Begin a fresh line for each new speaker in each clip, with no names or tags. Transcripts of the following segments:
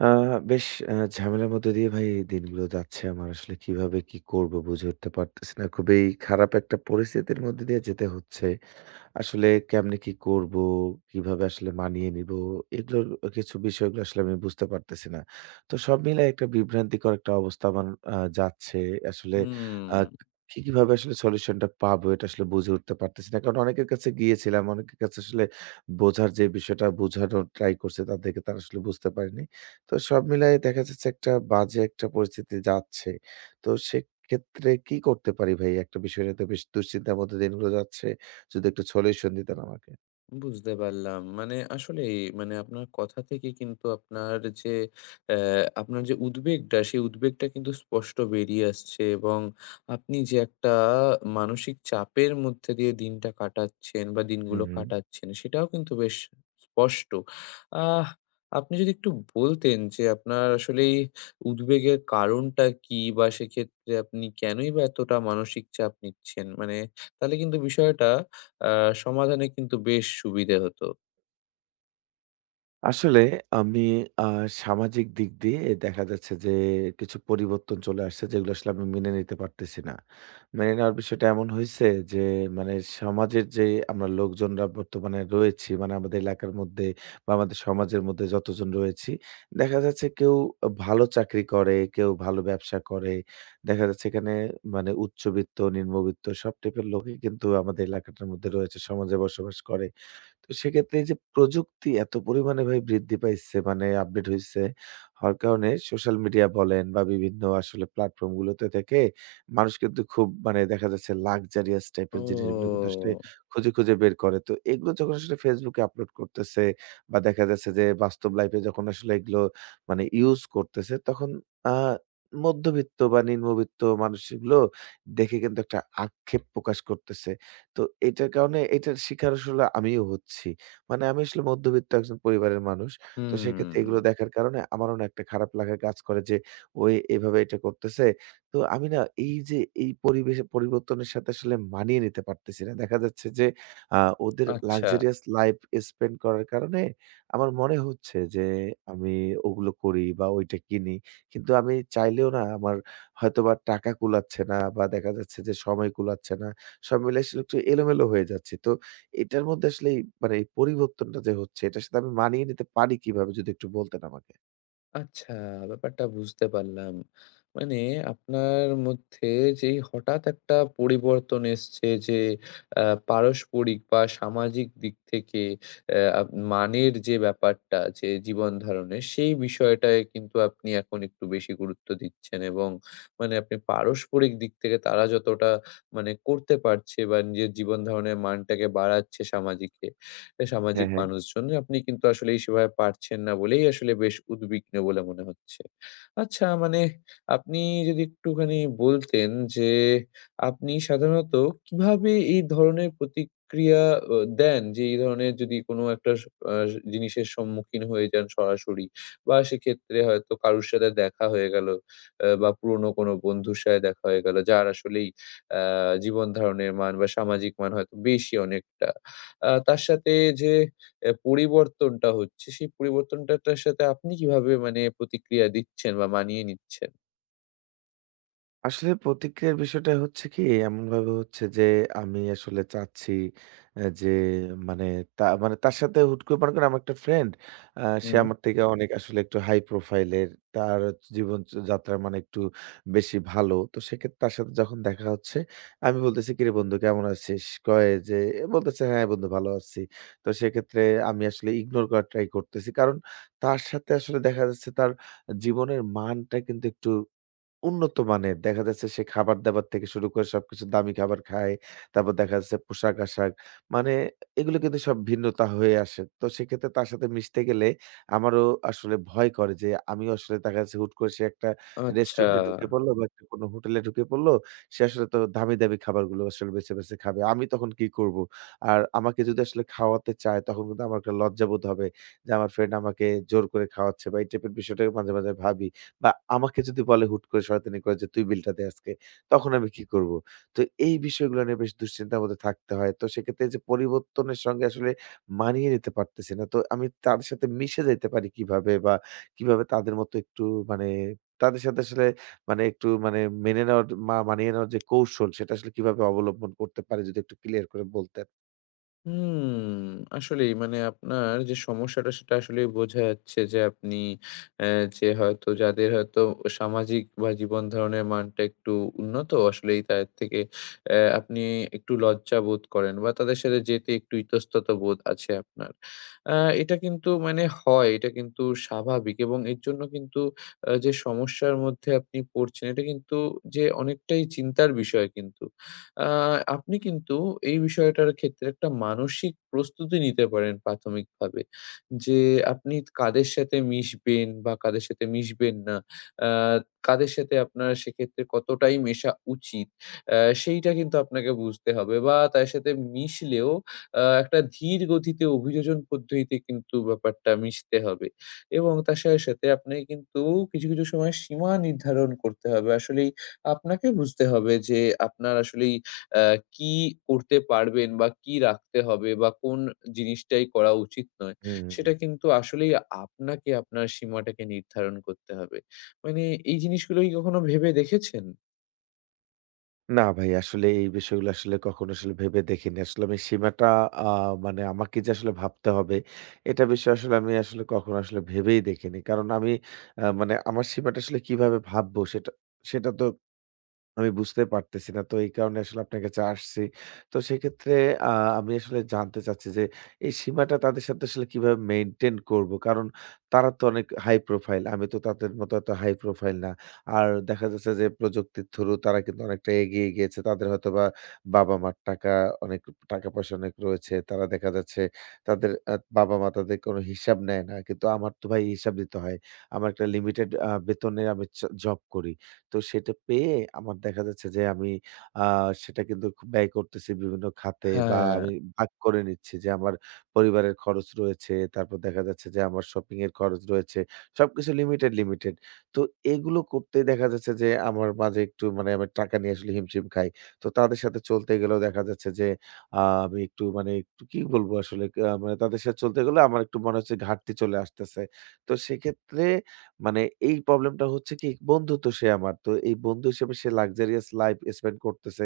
আ বেশ ঝামেলার মধ্য দিয়ে ভাই এই দিনগুলো যাচ্ছে আমার। আসলে কিভাবে কি করব বুঝে উঠতে পারতেছি না। খুবই খারাপ একটা পরিস্থিতির মধ্যে দিয়ে যেতে হচ্ছে। আসলে কেমনে কি করব? কিভাবে আসলে মানিয়ে নিবো? এগুলোর কিছু বিষয়গুলো আসলে আমি বুঝতে পারতেছি না। তো সব মিলায় একটা বিভ্রান্তিকর একটা অবস্থা আমার যাচ্ছে। আসলে আ
হুম,
কিভাবে আসলে সলিউশনটা পাবো? এটা আসলে বুঝে উঠতে পারতেছি না। কারণ অনেকের কাছে গিয়েছিলাম। অনেকের কাছে আসলে বোঝার যে বিষয়টা বোঝানোর ট্রাই করছে তাদেরকে তারা আসলে বুঝতে পারেনি। তো সব মিলায় দেখা যাচ্ছে একটা বাজে একটা পরিস্থিতি যাচ্ছে। তো সেক্ষেত্রে কি করতে পারি ভাই? একটা বিষয় নিয়ে তো বেশ দুশ্চিন্তার মধ্যে দিনগুলো যাচ্ছে। যদি একটু সলিউশন দিতেন আমাকে।
বুঝতে পারলাম। মানে আসলেই মানে আপনার কথা থেকে কিন্তু আপনার যে অ্যা উদ্বেগটা, সেই উদ্বেগটা কিন্তু স্পষ্ট বেরিয়ে আসছে, এবং আপনি যে একটা মানসিক চাপের মধ্যে দিয়ে দিনটা কাটাচ্ছেন বা
হুম,
দিনগুলো
হুম।
কাটাচ্ছেন, সেটাও কিন্তু বেশ স্পষ্ট। আহ আপনি যদি একটু বলতেন যে আপনার আসলেই উদ্বেগের কারণটা কি? বা সেক্ষেত্রে আপনি কেনই বা এতটা মানসিক চাপ নিচ্ছেন? মানে তাহলে কিন্তু বিষয়টা আ সমাধানে কিন্তু বেশ সুবিধে হতো।
আসলে আমি আ সামাজিক দিক দিয়ে দেখা যাচ্ছে যে কিছু পরিবর্তন চলে আসছে যেগুলো আসলে আমি মেনে নিতে পারতেছি না। মেনে নেওয়ার বিষয়টা এমন হইছে যে মানে সমাজের যে আমরা লোকজনরা বর্তমানে রয়েছি, মানে আমাদের এলাকার মধ্যে বা আমাদের সমাজের মধ্যে যতজন রয়েছি, দেখা যাচ্ছে কেউ ভালো চাকরি করে, কেউ ভালো ব্যবসা করে। দেখা যাচ্ছে এখানে মানে উচ্চবিত্ত, নিম্নবিত্ত সব টাইপের লোকই কিন্তু আমাদের এলাকাটার মধ্যে রয়েছে, সমাজে বসবাস করে। তো সেক্ষেত্রে এই যে প্রযুক্তি এত পরিমাণে ভাই বৃদ্ধি পাইছে মানে আপডেট হইছে হওয়ার কারণে সোশ্যাল মিডিয়া বলেন বা বিভিন্ন আসলে প্ল্যাটফর্ম গুলোতে থেকে মানুষ কিন্তু খুব মানে দেখা যাচ্ছে লাক্সারিয়াস টাইপের জিনিসগুলো কিন্তু আসলে
ও!
খুঁজে খুঁজে বের করে। তো এগুলো যখন আসলে ফেসবুকে আপলোড করতেছে বা দেখা যাচ্ছে যে বাস্তব লাইফে যখন আসলে এগুলো মানে ইউজ করতেছে তখন আ মধ্যবিত্ত বা নিম্নবিত্ত মানুষগুলো দেখে কিন্তু একটা আক্ষেপ প্রকাশ করতেছে। তো এটার কারণে এটার শিকার আসলে আমিও হচ্ছি। মানে আমি আসলে মধ্যবিত্ত একজন পরিবারের মানুষ। তো সেক্ষেত্রে
হুম,
এগুলো দেখার কারণে আমারও না একটা খারাপ লাগা কাজ করে যে, ওই এভাবে এটা করতেছে। তো আমি না এই যে এই পরিবেশে পরিবর্তনের সাথে আসলে মানিয়ে নিতে পারতেছি না। দেখা যাচ্ছে যে আ ওদের
আচ্ছা।
luxurious life spend করার কারণে আমার মনে হচ্ছে যে আমি ওগুলো করি বা ওইটা কিনি। কিন্তু আমি চাইলেও না আমার হয়তোবা টাকা কুলাচ্ছে না বা দেখা যাচ্ছে যে সময় কুলাচ্ছে না। সব মিলে আসলে একটু এলোমেলো হয়ে যাচ্ছি। তো এটার মধ্যে আসলে এই মানে এই পরিবর্তনটা যে হচ্ছে, এটার সাথে আমি মানিয়ে নিতে পারি কিভাবে, যদি একটু বলতেন আমাকে?
আচ্ছা, ব্যাপারটা বুঝতে পারলাম। মানে আপনার মধ্যে যেই হঠাৎ একটা পরিবর্তন এসছে, যে আ পারস্পরিক বা সামাজিক দিক থেকে অ্যা আপ মানের যে ব্যাপারটা, যে জীবন ধারণের সেই বিষয়টায় কিন্তু আপনি এখন একটু বেশি গুরুত্ব দিচ্ছেন, এবং মানে আপনি পারস্পরিক দিক থেকে তারা যতটা মানে করতে পারছে বা নিজের জীবন ধারণের মানটাকে বাড়াচ্ছে
হ্যাঁ,
সামাজিক
হ্যাঁ।
মানুষজন। আপনি কিন্তু আসলে সেভাবে পারছেন না বলেই আসলে বেশ উদ্বিগ্ন বলে মনে হচ্ছে। আচ্ছা, মানে আপনি যদি একটুখানি বলতেন যে আপনি সাধারণত কিভাবে এই ধরনের প্রতিক্রিয়া অ দেন? যে এই ধরনের যদি কোনো একটা স আ জিনিসের সম্মুখীন হয়ে যান সরাসরি, বা সেক্ষেত্রে হয়তো কারুর সাথে দেখা হয়ে গেল, বা পুরনো কোনো বন্ধুর সাথে দেখা হয়ে গেল যার আসলেই আ জীবন ধারণের মান বা সামাজিক মান হয়তো বেশি অনেকটা। তার সাথে যে পরিবর্তনটা হচ্ছে, সেই পরিবর্তনটাটার সাথে আপনি কিভাবে মানে প্রতিক্রিয়া দিচ্ছেন বা মানিয়ে নিচ্ছেন?
আসলে প্রতিক্রিয়ার বিষয়টা হচ্ছে কি, এমনভাবে হচ্ছে যে আমি আসলে চাচ্ছি যে মানে তা মানে তার সাথে হুট করে মনে করেন আমার একটা ফ্রেন্ড, সে
হুম।
আমার থেকে অনেক আসলে একটু হাই প্রোফাইল এর। তার জীবন যাত্রা মানে একটু বেশি ভালো। তো সেক্ষেত্রে তার সাথে যখন দেখা হচ্ছে, আমি বলতেছি, "কিরে বন্ধু, কেমন আছিস?" কয় যে, বলতেছে, "হ্যাঁ বন্ধু, ভালো আছি।" তো সেক্ষেত্রে আমি আসলে ইগনোর করার ট্রাই করতেছি। কারণ তার সাথে আসলে দেখা যাচ্ছে তার জীবনের মানটা কিন্তু একটু উন্নত মানের। দেখা যাচ্ছে সে খাবার-দাবার থেকে শুরু করে সবকিছু দামি খাবার খায়। তারপর দেখা যাচ্ছে পোশাক-আশাক। মানে এগুলো কিন্তু সব ভিন্নতা হয়ে আসে। তো সেক্ষেত্রে তার সাথে মিশতে গেলে আমারও আসলে ভয় করে যে আমিও আসলে দেখা যাচ্ছে হুট করে সে একটা
আচ্ছা।
রেস্টুরেন্টে ঢুকে পড়লো বা একটা কোনো হোটেলে ঢুকে পড়লো। সে আসলে তো দামি, দামি খাবারগুলো আসলে বেছে, বেছে খাবে। আমি তখন কি করব? আর আমাকে যদি আসলে খাওয়াতে চায় তখন কিন্তু আমার একটা লজ্জাবোধ হবে যে আমার ফ্রেন্ড আমাকে জোর করে খাওয়াচ্ছে, বা এই টাইপের বিষয়টা মাঝে, মাঝে ভাবি। বা আমাকে যদি বলে হুট করে শয়তানি করে যে, "তুই বিলটা দে আজকে।" তখন আমি কি করব? তো এই বিষয়গুলো নিয়ে বেশ দুশ্চিন্তার মধ্যে থাকতে হয়। তো সেক্ষেত্রে এই যে পরিবর্তনের সঙ্গে আসলে মানিয়ে নিতে পারতেছি না। তো আমি তাদের সাথে মিশে যাইতে পারি কিভাবে? বা কিভাবে তাদের মতো একটু মানে তাদের সাথে আসলে মানে একটু মানে মেনে নেওয়ার মা মানিয়ে নেওয়ার যে কৌশল, সেটা আসলে কিভাবে অবলম্বন করতে পারি? যদি একটু ক্লিয়ার করে বলতেন।
হুম, আসলেই মানে আপনার যে সমস্যাটা সেটা আসলেই বোঝা যাচ্ছে যে আপনি অ্যা যে হয়তো, যাদের হয়তো সামাজিক বা জীবন ধারণের মানটা একটু উন্নত, আসলেই তাদের থেকে আপনি একটু লজ্জা বোধ করেন বা তাদের সাথে যেতে একটু ইতস্তত বোধ আছে আপনার। আ এটা কিন্তু মানে হয়, এটা কিন্তু স্বাভাবিক, এবং এর জন্য কিন্তু যে সমস্যার মধ্যে আপনি পড়ছেন, এটা কিন্তু যে অনেকটাই চিন্তার বিষয় কিন্তু। আ আপনি কিন্তু এই বিষয়টার ক্ষেত্রে একটা মানসিক প্রস্তুতি নিতে পারেন প্রাথমিকভাবে। যে আপনি কাদের সাথে মিশবেন বা কাদের সাথে মিশবেন না। আ কাদের সাথে আপনার সেক্ষেত্রে কতটাই মেশা উচিত, সেইটা কিন্তু আপনাকে বুঝতে হবে, বা তার সাথে মিশলেও একটা ধীর গতিতে অভিযোজন পদ্ধতিতে কিন্তু ব্যাপারটা মিশতে হবে, এবং তার সাথে, সাথে আপনাকে কিন্তু কিছু, কিছু সময় সীমা নির্ধারণ করতে হবে। আসলেই আপনাকে বুঝতে হবে যে আপনার আসলেই অ্যা কি করতে পারবেন বা কি রাখতে হবে বা কোন জিনিসটাই করা উচিত নয়,
হুম।
সেটা কিন্তু আসলেই আপনাকে আপনার সীমাটাকে নির্ধারণ করতে হবে। মানে এই জিনিসগুলো কি কখনো ভেবে দেখেছেন?
না ভাই, আসলে এই বিষয়গুলো আসলে কখনো আসলে ভেবে দেখিনি। আসলে আমি সীমাটা আ মানে আমাকে যে আসলে ভাবতে হবে, এটা বিষয় আসলে আমি আসলে কখনো আসলে ভেবেই দেখিনি। কারণ আমি মানে আমার সীমাটা আসলে কিভাবে ভাববো, সেটা সেটা তো আমি বুঝতে পারতেছি না। তো এই কারণে আসলে আপনার কাছে আসছি। তো সেক্ষেত্রে আ আমি আসলে জানতে চাচ্ছি যে, এই সীমাটা তাদের সাথে আসলে কিভাবে মেইনটেইন করব? কারণ তারা তো অনেক হাই প্রোফাইল। আমি তো তাদের মতো এত হাই প্রোফাইল না। আর দেখা যাচ্ছে যে প্রযুক্তির থ্রু তারা কিন্তু অনেকটা এগিয়ে গিয়েছে। তাদের হয়তোবা বাবা-মার টাকা, অনেক টাকা-পয়সা অনেক রয়েছে। তারা দেখা যাচ্ছে তাদের বাবা-মা তাদের কোনো হিসাব নেয় না। কিন্তু আমার তো ভাই হিসাব দিতে হয়। আমার একটা লিমিটেড বেতনে আমি জব করি। তো সেটা পেয়ে আমার দেখা যাচ্ছে যে আমি সেটা কিন্তু খুব ব্যয় করতেছি বিভিন্ন খাতে, বা
হ্যাঁ,
আমি ভাগ করে নিচ্ছি যে আমার পরিবারের খরচ রয়েছে, তারপর দেখা যাচ্ছে যে আমার শপিং এর খরচ রয়েছে, সবকিছু লিমিটেড লিমিটেড। তো এগুলো করতে দেখা যাচ্ছে যে আমার মাঝে একটু মানে আমি টাকা নিয়ে আসলে হিমশিম খাই। তো তাদের সাথে চলতে গেলেও দেখা যাচ্ছে যে আমি একটু মানে একটু কি বলবো আসলে, মানে তাদের সাথে চলতে গেলে আমার একটু মনে হচ্ছে ঘাটতি চলে আসতেছে। তো সেক্ষেত্রে মানে এই প্রবলেমটা হচ্ছে কি, বন্ধু তো সে আমার। তো এই বন্ধু হিসেবে সে luxurious life spend করতেছে।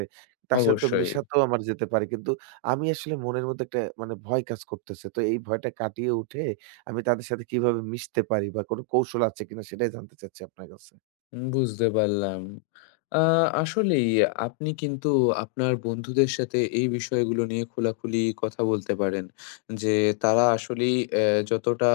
তার সাথে তো
অবশ্যই।
মেশাতেও আমার যেতে পারি। কিন্তু আমি আসলে মনের মধ্যে একটা মানে ভয় কাজ করতেছে। তো এই ভয়টা কাটিয়ে উঠে আমি তাদের সাথে কিভাবে মিশতে পারি বা কোনো কৌশল আছে কিনা, সেটাই জানতে চাচ্ছি আপনার কাছে।
বুঝতে পারলাম। আ আসলেই আপনি কিন্তু আপনার বন্ধুদের সাথে এই বিষয়গুলো নিয়ে খোলাখুলি কথা বলতে পারেন। যে তারা আসলেই যতটা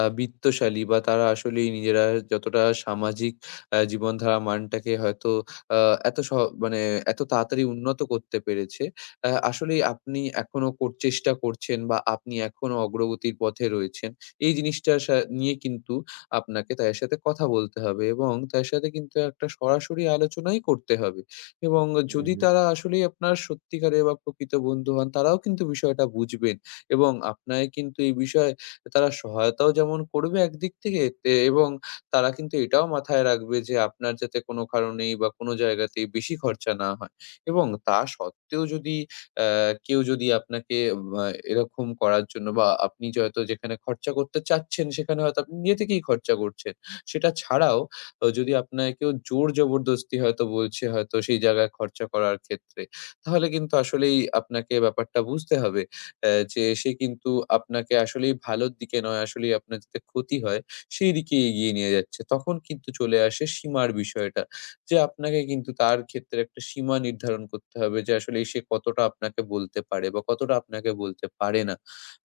বিত্তশালী, বা তারা আসলেই নিজেরা যতটা সামাজিক জীবনধারা মানটাকে হয়তো আ এত মানে এত তাড়াতাড়ি উন্নত করতে পেরেছে। আসলেই আপনি এখনো চেষ্টা করছেন, বা আপনি এখনো অগ্রগতির পথে রয়েছেন। এই জিনিসটা নিয়ে কিন্তু আপনাকে তাদের সাথে কথা বলতে হবে, এবং তাদের সাথে কিন্তু একটা সরাসরি আলোচনাই করতে হবে, এবং
হুম,
যদি
হুম।
তারা আসলেই আপনার সত্যিকারের বা প্রকৃত বন্ধু হন, তারাও কিন্তু বিষয়টা বুঝবেন, এবং আপনাকে কিন্তু এই বিষয়ে তারা সহায়তাও যেমন করবে একদিক থেকে এবং তারা কিন্তু এটাও মাথায় রাখবে যে আপনার যাতে কোনো কারণেই বা কোনো জায়গাতেই বেশি খরচা না হয়। এবং তা সত্ত্বেও যদি আ কেউ যদি আপনাকে আ এরকম করার জন্য, বা আপনি যে হয়তো যেখানে খরচা করতে চাচ্ছেন, সেখানে হয়তো আপনি নিজে থেকেই খরচা করছেন। সেটা ছাড়াও যদি আপনাকে কেউ জোর জবরদস্তি হয়তো বলছে হয়তো সেই জায়গায় খরচা করার ক্ষেত্রে, তাহলে কিন্তু আসলেই আপনাকে ব্যাপারটা বুঝতে হবে যে সে কিন্তু আপনাকে আসলেই ভালোর দিকে নয়, আসলেই আপনার যাতে ক্ষতি হয়, সেই দিকে এগিয়ে নিয়ে যাচ্ছে। তখন কিন্তু চলে আসে সীমার বিষয়টা। যে আপনাকে কিন্তু তার ক্ষেত্রে একটা সীমা নির্ধারণ করতে হবে যে আসলে সে কতটা আপনাকে বলতে পারে বা কতটা আপনাকে বলতে পারে না,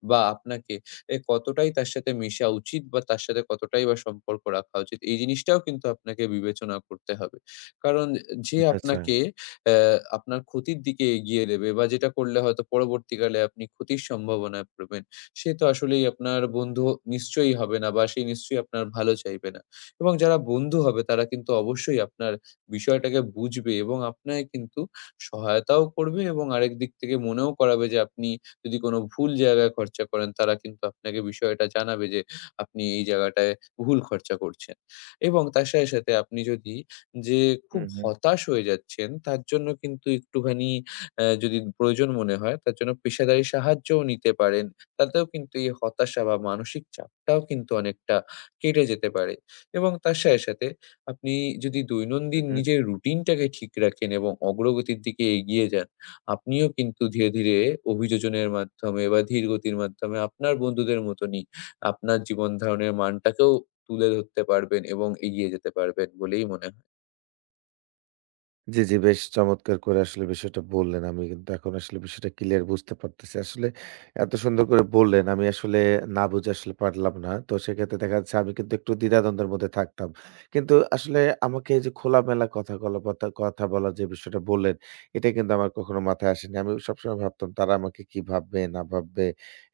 বা আপনাকে কতটাই তার সাথে মেশা উচিত বা তার সাথে কতটাই বা সম্পর্ক রাখা উচিত, এই জিনিসটাও কিন্তু আপনাকে বিবেচনা করতে হবে। কারণ যে
আচ্ছা, আচ্ছা।
আপনাকে আপনার ক্ষতির দিকে এগিয়ে দেবে বা যেটা করলে হয়তো পরবর্তীকালে আপনি ক্ষতির সম্ভাবনায় পড়বেন, সে তো আসলেই আপনার বন্ধু নিশ্চয়ই হবে না, বা সে নিশ্চয়ই আপনার ভালো চাইবে না। এবং যারা বন্ধু হবে তারা কিন্তু অবশ্যই আপনার বিষয়টাকে বুঝবে, এবং আপনাকে কিন্তু সহায়তাও করবে, এবং আরেক দিক থেকে মনেও করাবে যে আপনি যদি কোনো ভুল জায়গায় খরচা করেন, তারা কিন্তু আপনাকে বিষয়টা জানাবে যে আপনি এই জায়গাটায় ভুল খরচা করছেন। এবং তার সাথে, সাথে আপনি যদি যে খুব
হুম, হুম,
হতাশ হয়ে যাচ্ছেন, তার জন্য কিন্তু একটুখানি যদি প্রয়োজন মনে হয়, তার জন্য পেশাদারি সাহায্যও নিতে পারেন। তাতেও কিন্তু এই হতাশা বা মানসিক চাপটাও কিন্তু অনেকটা কেটে যেতে পারে, এবং তার সাথে, সাথে আপনি যদি
হুম,
দৈনন্দিন
হুম।
নিজের রুটিনটাকে ঠিক রাখেন এবং অগ্রগতির দিকে এগিয়ে যান, আপনিও কিন্তু ধীরে, ধীরে অভিযোজনের মাধ্যমে বা ধীর গতির মাধ্যমে আপনার বন্ধুদের মতনই আপনার জীবন ধারণের মানটাকেও তুলে ধরতে পারবেন এবং এগিয়ে যেতে পারবেন বলেই মনে হয়।
জি, জি। বেশ চমৎকার করে আসলে বিষয়টা বললেন। আমি কিন্তু এখন আসলে বিষয়টা ক্লিয়ার বুঝতে পারতেছি। আসলে এত সুন্দর করে বললেন, আমি আসলে না বুঝে আসলে পারলাম না। তো সেক্ষেত্রে দেখা যাচ্ছে আমি কিন্তু একটু দ্বিধাদ্বন্দ্বের মধ্যে থাকতাম। কিন্তু আসলে আমাকে এই যে খোলামেলা কথা কলা কথা কথা বলার যে বিষয়টা বললেন, এটা কিন্তু আমার কখনো মাথায় আসেনি। আমি সবসময় ভাবতাম তারা আমাকে কি ভাববে না ভাববে?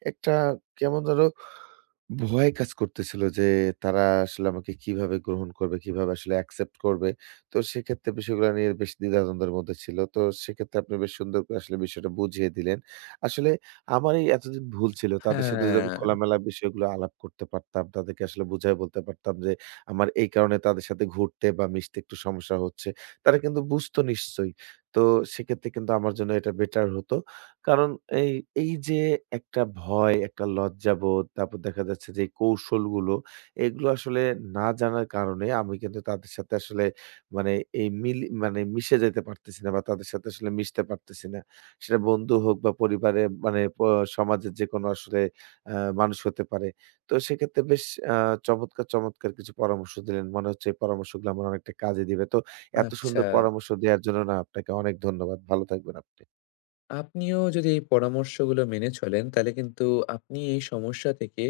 একটা কেমন যেন ভয় কাজ করতেছিল যে তারা আসলে আমাকে কিভাবে গ্রহণ করবে, কিভাবে আসলে অ্যাকসেপ্ট করবে। তো সেক্ষেত্রে বিষয়গুলো নিয়ে বেশ দ্বিধাদ্বন্দ্বের মধ্যে ছিল। তো সেক্ষেত্রে আপনি বেশ সুন্দর করে আসলে বিষয়টা বুঝিয়ে দিলেন। আসলে আমার এই এতদিন ভুল ছিল। তাদের সাথে যদি আমি
হ্যাঁ,
খোলামেলা বিষয়গুলো আলাপ করতে পারতাম, তাদেরকে আসলে বুঝায় বলতে পারতাম যে আমার এই কারণে তাদের সাথে ঘুরতে বা মিশতে একটু সমস্যা হচ্ছে। তারা কিন্তু বুঝতো নিশ্চয়ই। তো সেক্ষেত্রে কিন্তু আমার জন্য এটা বেটার হতো। কারণ এই, এই যে একটা ভয়, একটা লজ্জাবোধ, তারপর দেখা যাচ্ছে যে এই কৌশলগুলো, এগুলো আসলে না জানার কারণে আমি কিন্তু তাদের সাথে আসলে মানে এই মিল মানে মিশে যেতে পারতেছি না, বা তাদের সাথে আসলে মিশতে পারতেছি না। সেটা বন্ধু হোক বা পরিবারে, মানে সমাজের যেকোনো আসলে আ মানুষ হতে পারে। তো সেক্ষেত্রে বেশ আ চমৎকার, চমৎকার কিছু পরামর্শ দিলেন। মনে হচ্ছে এই পরামর্শগুলো আমার অনেকটা কাজে দিবে। তো এত
আচ্ছা।
সুন্দর পরামর্শ দেওয়ার জন্য না আপনাকে অনেক ধন্যবাদ। ভালো থাকবেন আপনি।
আপনিও যদি এই পরামর্শগুলো মেনে চলেন, তাহলে কিন্তু আপনি এই সমস্যা থেকে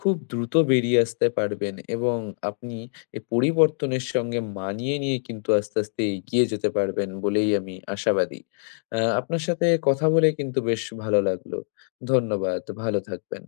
খুব দ্রুত বেরিয়ে আসতে পারবেন, এবং আপনি এই পরিবর্তনের সঙ্গে মানিয়ে নিয়ে কিন্তু আস্তে, আস্তে এগিয়ে যেতে পারবেন বলেই আমি আশাবাদী। আপনার সাথে কথা বলে কিন্তু বেশ ভালো লাগলো। ধন্যবাদ। ভালো থাকবেন।